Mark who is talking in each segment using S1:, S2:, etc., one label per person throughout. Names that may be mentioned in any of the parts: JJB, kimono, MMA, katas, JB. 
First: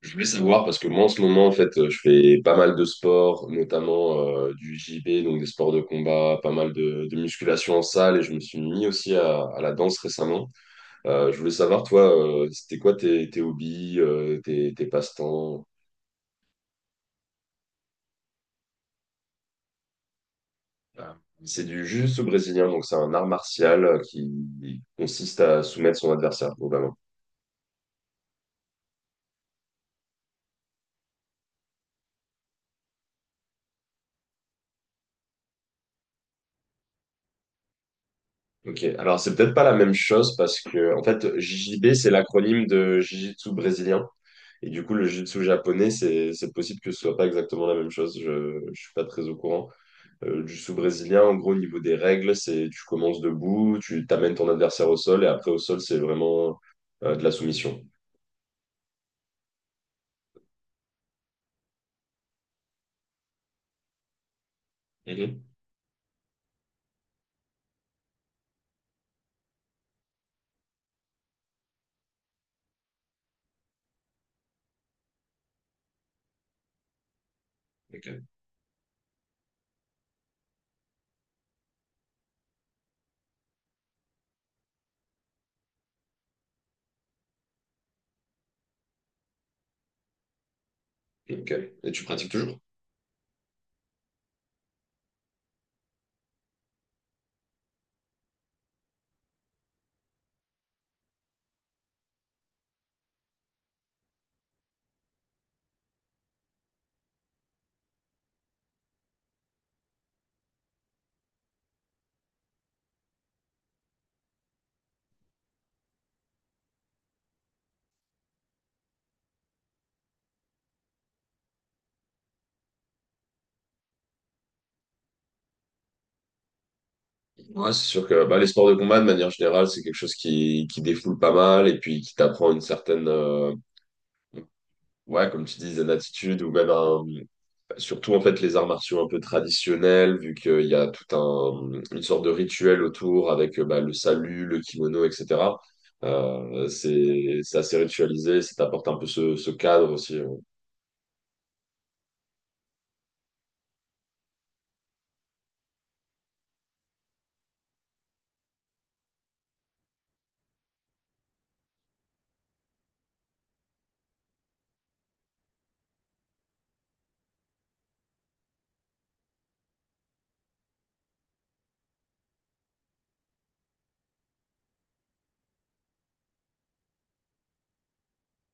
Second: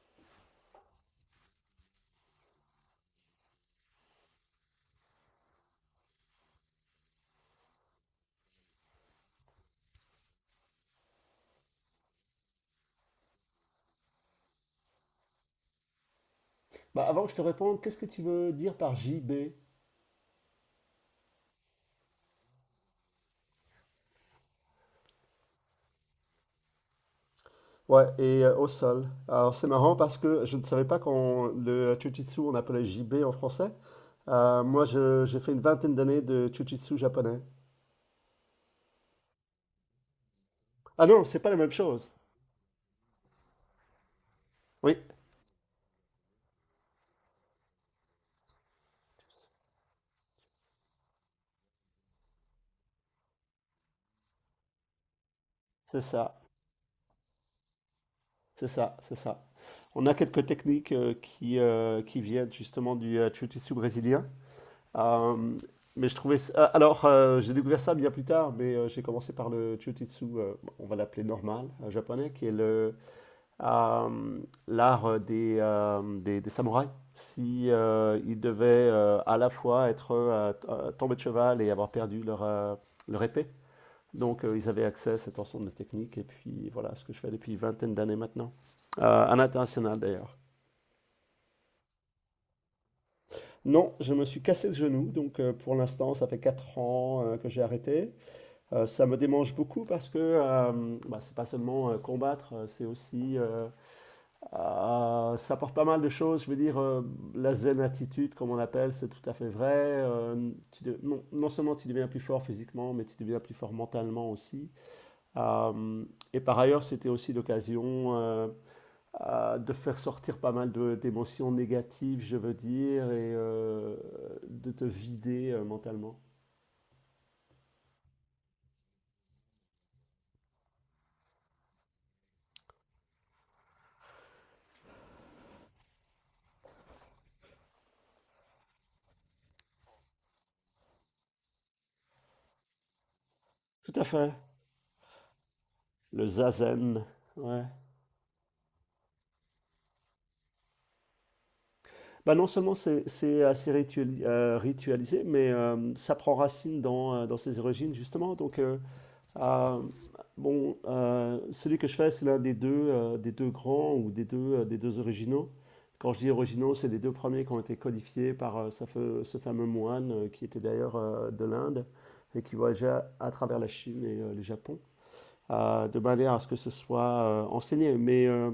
S1: Je voulais savoir parce que moi en ce moment en fait je fais pas mal de sports, notamment du JB, donc des sports de combat, pas mal de musculation en salle et je me suis mis aussi à la danse récemment. Je voulais savoir toi, c'était quoi tes hobbies, tes passe-temps?
S2: Avant que je te réponde, qu'est-ce que tu veux dire par J B?
S1: Ah. C'est du jiu-jitsu brésilien, donc c'est un art martial qui consiste à soumettre son adversaire, globalement.
S2: Ouais, et au sol. Alors c'est marrant parce que je ne savais pas qu'on le jujitsu on appelait J B en français. J'ai fait une vingtaine d'années de jujitsu japonais.
S1: Ok, alors c'est peut-être pas la même chose parce que en
S2: Ah non,
S1: fait
S2: c'est pas la même
S1: JJB c'est
S2: chose.
S1: l'acronyme de jiu-jitsu brésilien et du coup
S2: Oui.
S1: le jiu-jitsu japonais c'est possible que ce soit pas exactement la même chose. Je suis pas très au courant. Du jiu brésilien en gros au niveau des règles c'est tu commences debout, tu t'amènes ton adversaire au sol et après au sol c'est
S2: C'est ça,
S1: vraiment de la soumission.
S2: c'est ça, c'est ça. On a quelques techniques qui viennent justement du jiu-jitsu brésilien. Euh,
S1: Mhm.
S2: mais je trouvais. Ça- ah, Alors, j'ai découvert ça bien plus tard, mais j'ai commencé par le jiu-jitsu, on va l'appeler normal, japonais, qui est le euh, l'art des samouraïs. Si
S1: Ok.
S2: ils devaient à la fois être tombés de cheval et avoir perdu leur épée. Donc ils avaient accès à cet ensemble de techniques et puis voilà ce que je fais depuis une vingtaine d'années maintenant. À l'international d'ailleurs.
S1: Ok. Et tu pratiques toujours?
S2: Non, je me suis cassé le genou, donc pour l'instant ça fait 4 ans que j'ai arrêté. Ça me démange beaucoup parce que c'est pas seulement combattre, c'est aussi ça porte pas mal de choses. Je veux dire, la zen attitude, comme on l'appelle, c'est tout à fait vrai. Non, non seulement tu deviens plus fort physiquement, mais tu deviens plus fort mentalement aussi. Euh, et par ailleurs, c'était aussi l'occasion de faire sortir pas mal de- d'émotions négatives, je veux dire, et de te vider mentalement.
S1: Ouais, c'est sûr que bah, les sports de combat de manière générale c'est quelque chose qui défoule pas mal et puis qui t'apprend une certaine ouais, comme tu disais, l'attitude ou même surtout en fait les arts martiaux un peu traditionnels, vu qu'il y a tout un une sorte de rituel autour avec bah,
S2: Tout
S1: le
S2: à fait.
S1: salut, le kimono, etc.
S2: Le zazen.
S1: C'est
S2: Ouais.
S1: assez ritualisé, ça t'apporte un peu ce cadre aussi.
S2: Bah non seulement c'est assez ritualisé, mais ça prend racine dans ses origines justement. Euh, Celui que je fais, c'est l'un des deux grands ou des deux originaux. Quand je dis originaux, c'est les deux premiers qui ont été codifiés par ce fameux moine qui était d'ailleurs de l'Inde et qui voyageait à travers la Chine et le Japon à, de manière à ce que ce soit enseigné. Mais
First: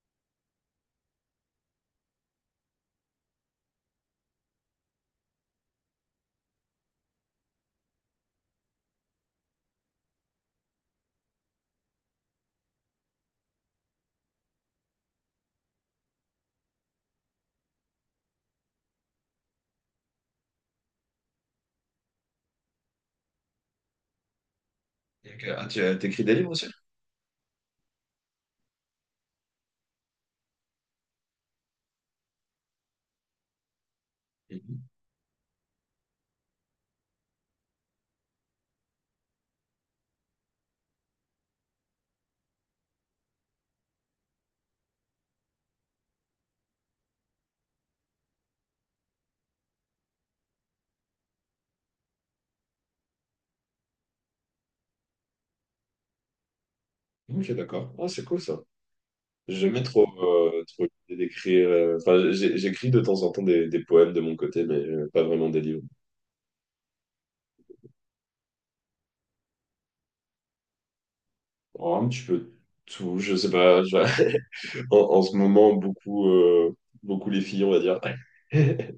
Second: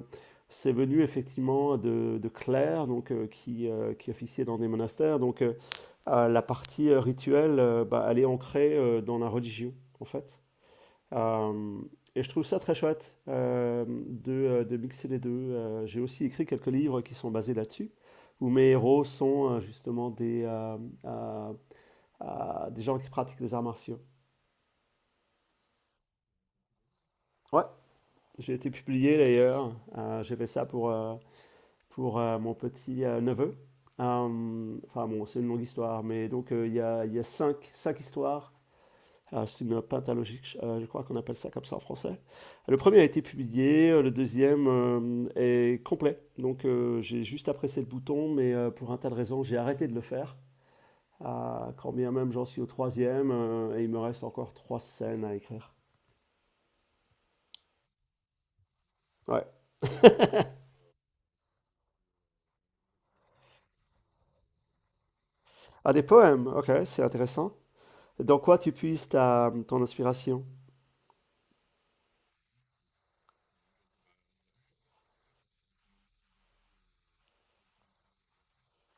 S2: c'est venu effectivement de Claire, donc, qui officiait dans des monastères. La partie rituelle, elle est ancrée dans la religion, en fait. Euh, et je trouve ça très chouette de mixer les deux. J'ai aussi écrit quelques livres qui sont basés là-dessus, où mes héros sont justement euh, des gens qui pratiquent les arts martiaux.
S1: Ok. Ah, t'écris des livres aussi?
S2: Ouais, j'ai été publié d'ailleurs. J'ai fait ça pour mon petit neveu.
S1: Mhm.
S2: Enfin bon, c'est une longue histoire, mais donc il y a cinq, cinq histoires. C'est une pentalogique, je crois qu'on appelle ça comme ça en français. Le premier a été publié, le deuxième est complet. Donc j'ai juste apprécié le bouton, mais pour un tas de raisons, j'ai arrêté de le faire. Ah, quand bien même j'en suis au troisième, et il me reste encore trois scènes à écrire.
S1: Ok, d'accord. Ah, c'est cool ça.
S2: Ouais.
S1: J'aimais trop, trop l'idée d'écrire. Enfin, j'écris de temps en temps des poèmes de mon côté, mais pas vraiment des livres.
S2: Ah, des poèmes, ok, c'est intéressant. Dans quoi tu puises ta, ton inspiration?
S1: Oh, un petit peu tout, je sais pas. En ce moment, beaucoup, beaucoup les filles, on va dire. Ouais.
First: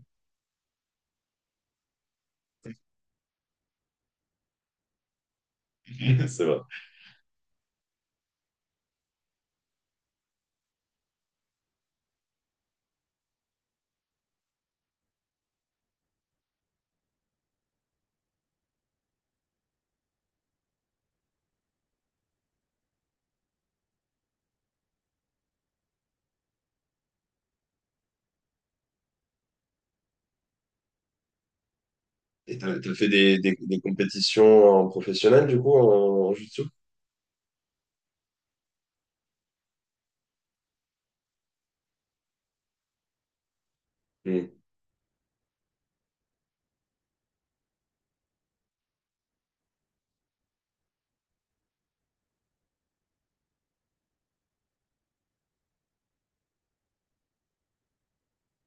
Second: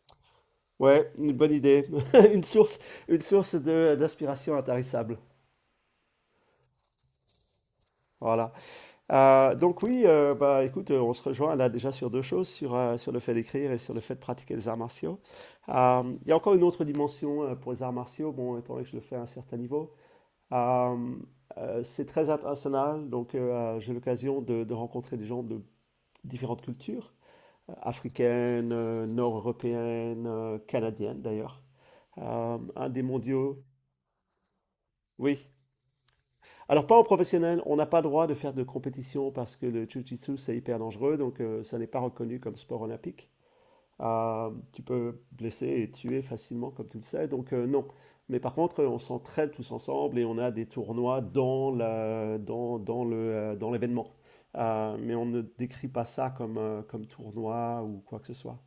S2: Ouais, une bonne idée. Une source, une source d'inspiration intarissable.
S1: C'est vrai.
S2: Voilà. Donc oui, bah écoute, on se rejoint là déjà sur deux choses, sur le fait d'écrire et sur le fait de pratiquer les arts martiaux. Il y a encore une autre dimension pour les arts martiaux, bon, étant donné que je le fais à un certain niveau. Euh, c'est très international, donc j'ai l'occasion de rencontrer des gens de différentes cultures, africaines, nord-européennes, canadiennes d'ailleurs.
S1: Et
S2: Un
S1: t'as
S2: des
S1: fait
S2: mondiaux,
S1: des compétitions en professionnel,
S2: oui.
S1: du coup, en jutsu?
S2: Alors, pas en professionnel, on n'a pas le droit de faire de compétition parce que le jiu-jitsu, c'est hyper dangereux, donc ça n'est pas reconnu comme sport olympique. Tu peux blesser et tuer facilement, comme tu le sais, donc non. Mais par contre, on s'entraide tous ensemble et on a des tournois dans le, dans l'événement. Mais on ne décrit pas ça comme, comme tournoi ou quoi que ce soit.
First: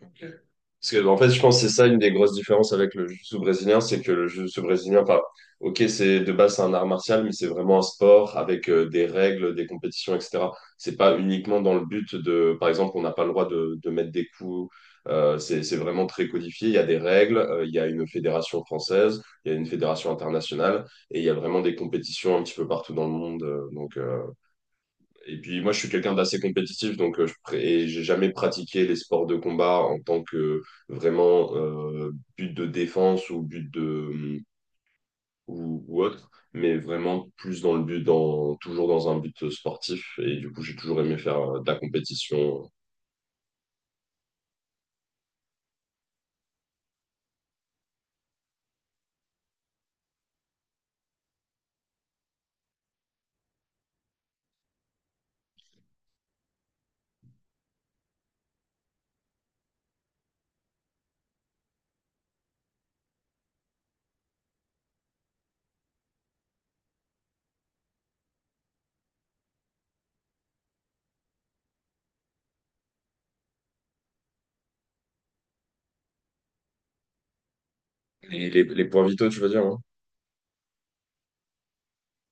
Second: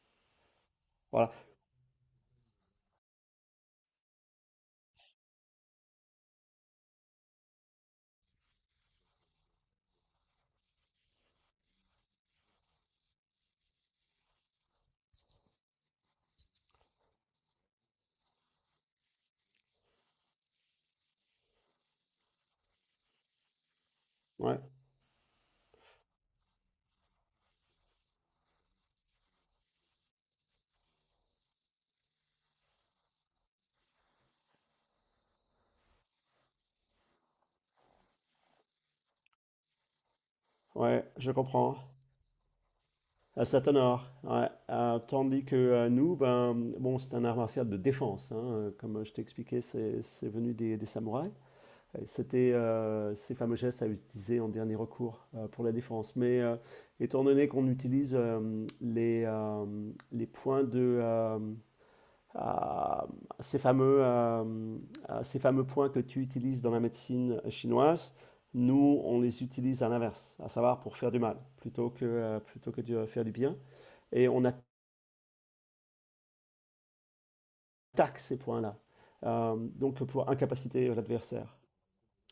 S1: Parce que, en fait,
S2: Voilà.
S1: je pense que c'est ça une des grosses différences avec le jiu-jitsu brésilien, c'est que le jiu-jitsu brésilien, enfin, ok, c'est de base c'est un art martial, mais c'est vraiment un sport avec des règles, des compétitions, etc. C'est pas uniquement dans le but de, par exemple, on n'a pas le droit de mettre des coups. C'est vraiment très codifié. Il y a des règles, il y a une fédération française, il y a une fédération internationale, et il y a vraiment des compétitions un petit peu partout dans le monde.
S2: Ouais,
S1: Et puis moi, je suis quelqu'un d'assez compétitif, donc et j'ai jamais pratiqué les sports de combat en tant que vraiment but de défense ou but ou autre, mais vraiment plus dans le but dans toujours dans un but sportif. Et du coup, j'ai toujours
S2: ouais,
S1: aimé
S2: je
S1: faire de la
S2: comprends.
S1: compétition.
S2: À c'est art. Ouais. Tandis que nous, ben, bon, c'est un art martial de défense, hein. Comme je t'ai expliqué, c'est venu des samouraïs. C'était ces fameux gestes à utiliser en dernier recours pour la défense. Mais étant donné qu'on utilise les points de... ah, ces fameux, euh, ces fameux points que tu utilises dans la médecine chinoise, nous, on les utilise à l'inverse, à savoir pour faire du mal, plutôt que de faire du bien et on attaque ces
S1: Et
S2: points-là.
S1: les points vitaux, tu veux dire, hein?
S2: Donc pour incapaciter l'adversaire.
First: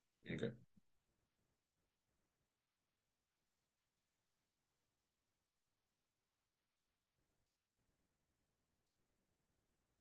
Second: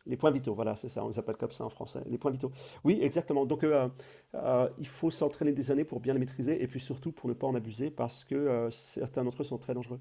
S2: Les points vitaux, voilà, c'est ça, on les appelle comme ça en français, les points vitaux. Oui, exactement. Il faut s'entraîner des années pour bien les maîtriser et puis surtout pour ne pas en abuser parce que certains d'entre eux sont très dangereux.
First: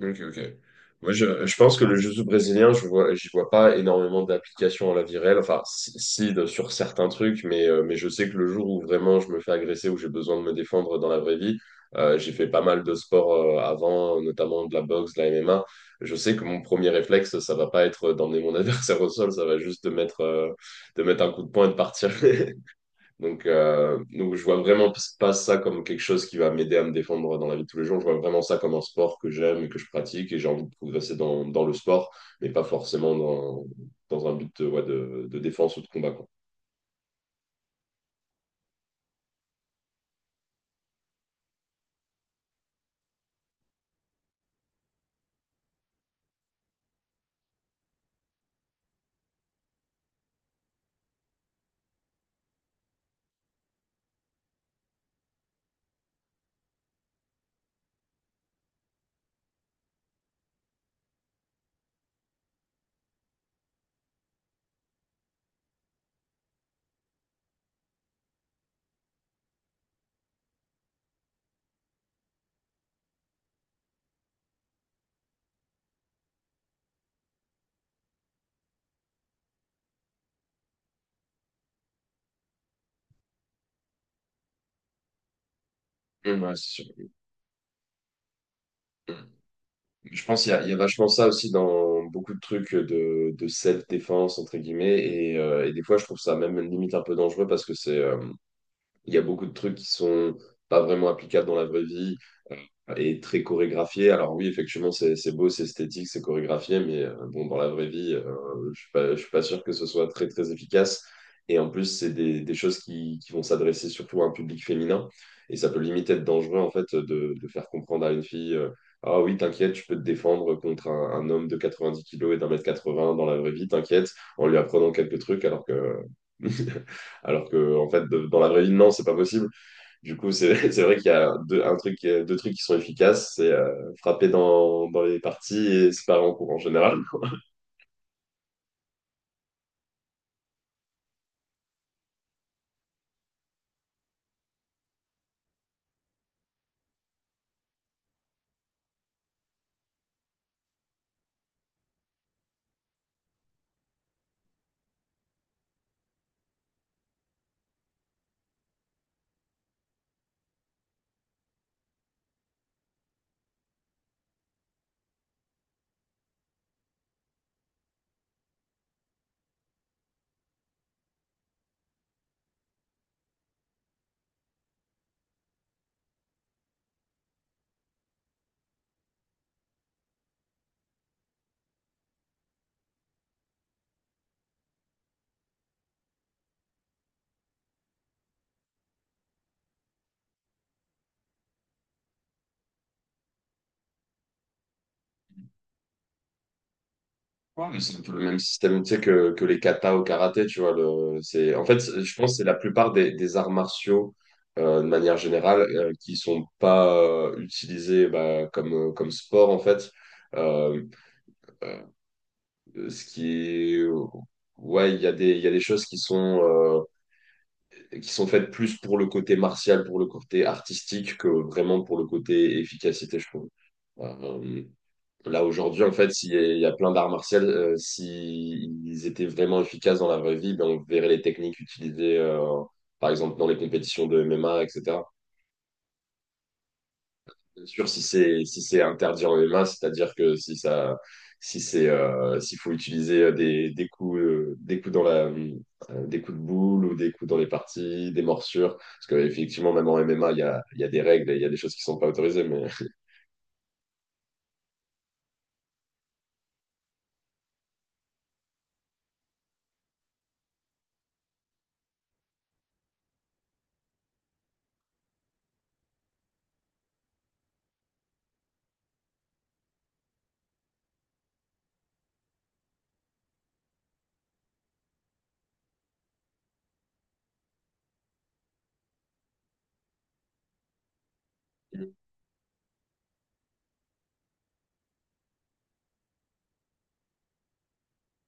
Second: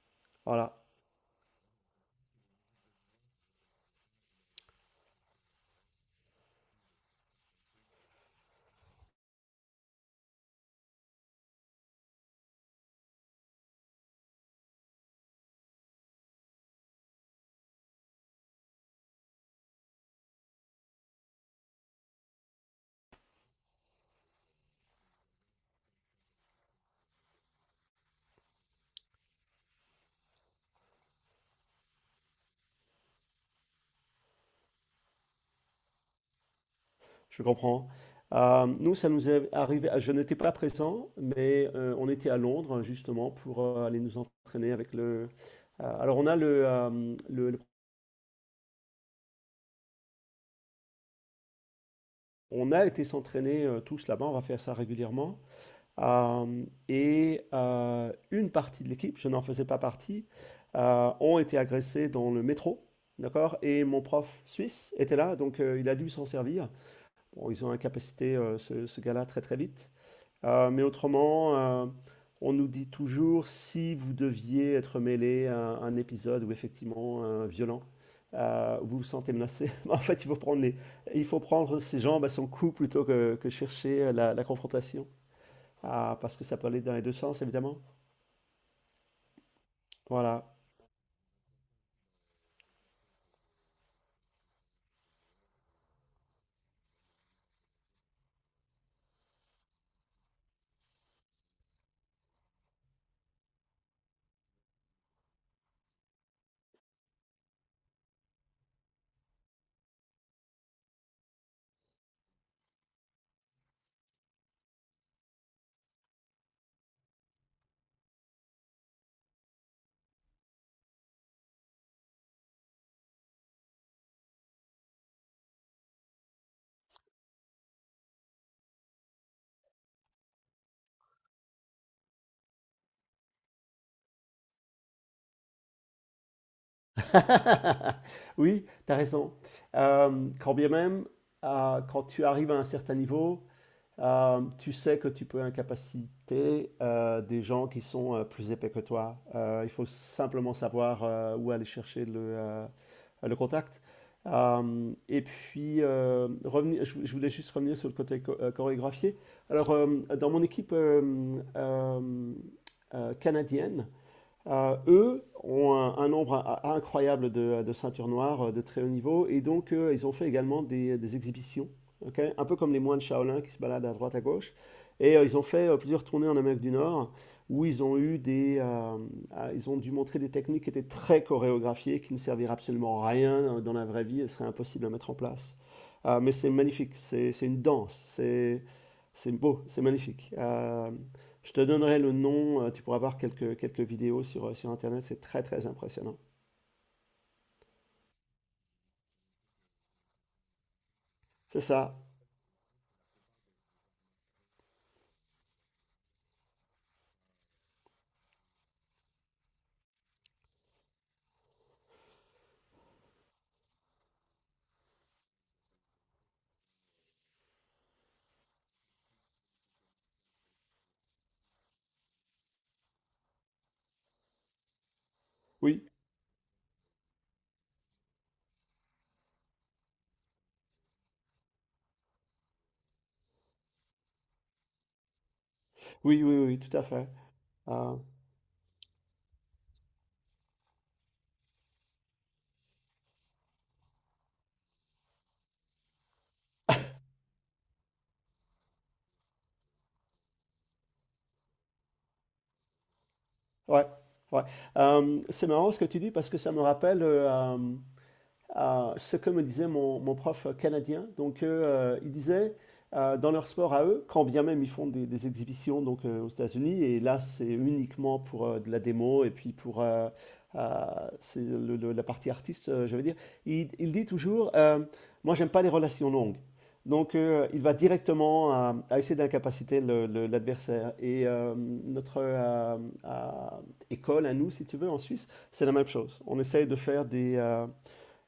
S1: Ok, ok.
S2: Voilà,
S1: Moi, je pense que le jiu-jitsu brésilien, je vois, j'y vois pas énormément d'applications à la vie réelle. Enfin, si, sur certains trucs, mais je sais que le jour où vraiment je me fais agresser, où j'ai besoin de me défendre dans la vraie vie, j'ai fait pas mal de sports avant, notamment de la boxe, de la MMA. Je sais que mon premier réflexe, ça va pas être d'emmener mon adversaire au sol, ça va juste de mettre un coup de poing et de partir. Donc, je vois vraiment pas ça comme quelque chose qui va m'aider à me défendre dans la vie de tous les jours. Je vois vraiment ça comme un sport que j'aime et que je pratique et j'ai envie de progresser dans le sport, mais pas forcément dans un but de, ouais, de défense ou de combat, quoi.
S2: je comprends. Nous, ça nous est arrivé. Je n'étais pas présent, mais on était à Londres justement pour aller nous entraîner avec le. Alors on a le- On a été s'entraîner tous là-bas. On va faire ça régulièrement. Une partie de l'équipe, je n'en faisais pas partie, ont été agressés dans le métro, d'accord? Et mon prof suisse était là, donc il a dû s'en servir. Bon, ils ont incapacité ce gars-là très très vite. Mais autrement, on nous dit toujours si vous deviez être mêlé à un épisode où effectivement violent, vous vous sentez menacé. En fait, il faut prendre ses jambes à son cou plutôt que chercher la confrontation. Ah, parce
S1: Mm,
S2: que
S1: ouais,
S2: ça peut aller
S1: c'est sûr.
S2: dans les deux sens, évidemment.
S1: Mm. Je pense
S2: Voilà.
S1: qu'il y a vachement ça aussi dans beaucoup de trucs de self-défense, entre guillemets, et des fois, je trouve ça même limite un peu dangereux parce que il y a beaucoup de trucs qui sont pas vraiment applicables dans la vraie vie. Et très chorégraphié. Alors oui, effectivement, c'est beau, c'est esthétique, c'est chorégraphié, mais bon, dans la vraie vie, je suis pas sûr que ce soit très, très efficace. Et en plus, c'est des choses qui vont s'adresser surtout à un public féminin. Et ça peut limite être dangereux, en fait, de faire comprendre à une fille, ah oui, t'inquiète, je peux te défendre contre un homme de 90 kilos et d'un mètre 80 dans la vraie vie, t'inquiète, en lui apprenant quelques trucs, alors que, alors que, en fait, dans la vraie vie, non, c'est pas possible. Du coup, c'est c'est vrai qu'il y a deux trucs qui sont efficaces, c'est frapper dans les parties et séparer en cours en général.
S2: Oui, tu as raison. Quand bien même, quand tu arrives à un certain niveau, tu sais que tu peux incapaciter des gens qui sont plus épais que toi. Il faut simplement savoir où aller chercher le contact. Je voulais juste revenir sur le côté chorégraphié. Alors, dans mon équipe canadienne, eux ont un nombre incroyable de ceintures noires de très haut niveau et donc ils ont fait également des exhibitions, ok. Un peu comme les moines Shaolin qui se baladent à droite à gauche. Et ils ont fait plusieurs tournées en Amérique du Nord où ils ont eu ils ont dû montrer des techniques qui étaient très chorégraphiées, qui ne serviraient absolument à rien dans la vraie vie, elles seraient impossibles à mettre en place. Mais c'est magnifique, c'est une danse, c'est beau, c'est magnifique. Je te donnerai le nom, tu pourras voir quelques vidéos sur Internet, c'est très très impressionnant.
S1: Ouais, mais c'est un peu le même système, tu sais, que les katas au karaté, tu vois. Le, c'est,
S2: C'est
S1: en fait,
S2: ça,
S1: c'est- Je pense que c'est la plupart des arts martiaux, de manière générale, qui sont pas utilisés bah, comme sport, en fait. Euh, ce qui est... Ouais, il y a il y a des choses qui sont faites plus pour le côté martial, pour le côté artistique, que vraiment pour le côté efficacité, je trouve. Euh, là,
S2: oui,
S1: aujourd'hui, en fait, s'il y a plein d'arts martiaux, s'ils étaient vraiment efficaces dans la vraie vie, ben, on verrait les techniques utilisées, par exemple, dans les compétitions de MMA, etc.
S2: oui, oui, oui, tout à fait.
S1: Bien sûr,
S2: Euh,
S1: si c'est interdit en MMA, c'est-à-dire que si ça si c'est s'il faut utiliser des coups dans la des coups de boule ou des coups dans les parties, des morsures, parce que effectivement même en MMA il y a des règles et il y a des choses qui sont pas autorisées, mais
S2: ouais, ouais. C'est marrant ce que tu dis parce que ça me rappelle ce que me disait mon prof canadien. Donc, il disait, dans leur sport à eux, quand bien même ils font des exhibitions donc, aux États-Unis, et là, c'est uniquement pour de la démo et puis pour euh, c'est la partie artiste, je veux dire, il dit toujours, moi, j'aime pas les relations longues. Donc, il va directement à essayer d'incapaciter l'adversaire. Et notre euh, école, à nous, si tu veux, en Suisse, c'est la même chose. On essaye de faire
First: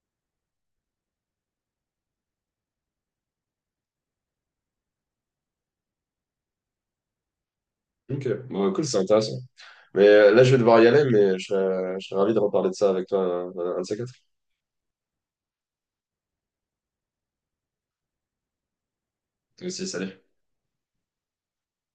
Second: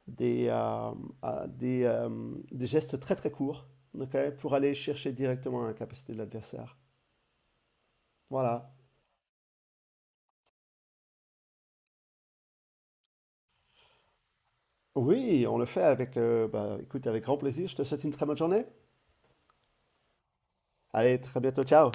S2: des, euh, des, euh, des gestes très très courts, ok, pour aller chercher directement la capacité de l'adversaire.
S1: ok, bon,
S2: Voilà.
S1: cool, c'est intéressant. Mais là je vais devoir y aller, mais je serais ravi de reparler de ça avec toi un de ces quatre.
S2: Oui, on le fait avec, écoute, avec grand plaisir. Je te souhaite une très bonne journée.
S1: Toi aussi, salut.
S2: Allez, très bientôt, ciao.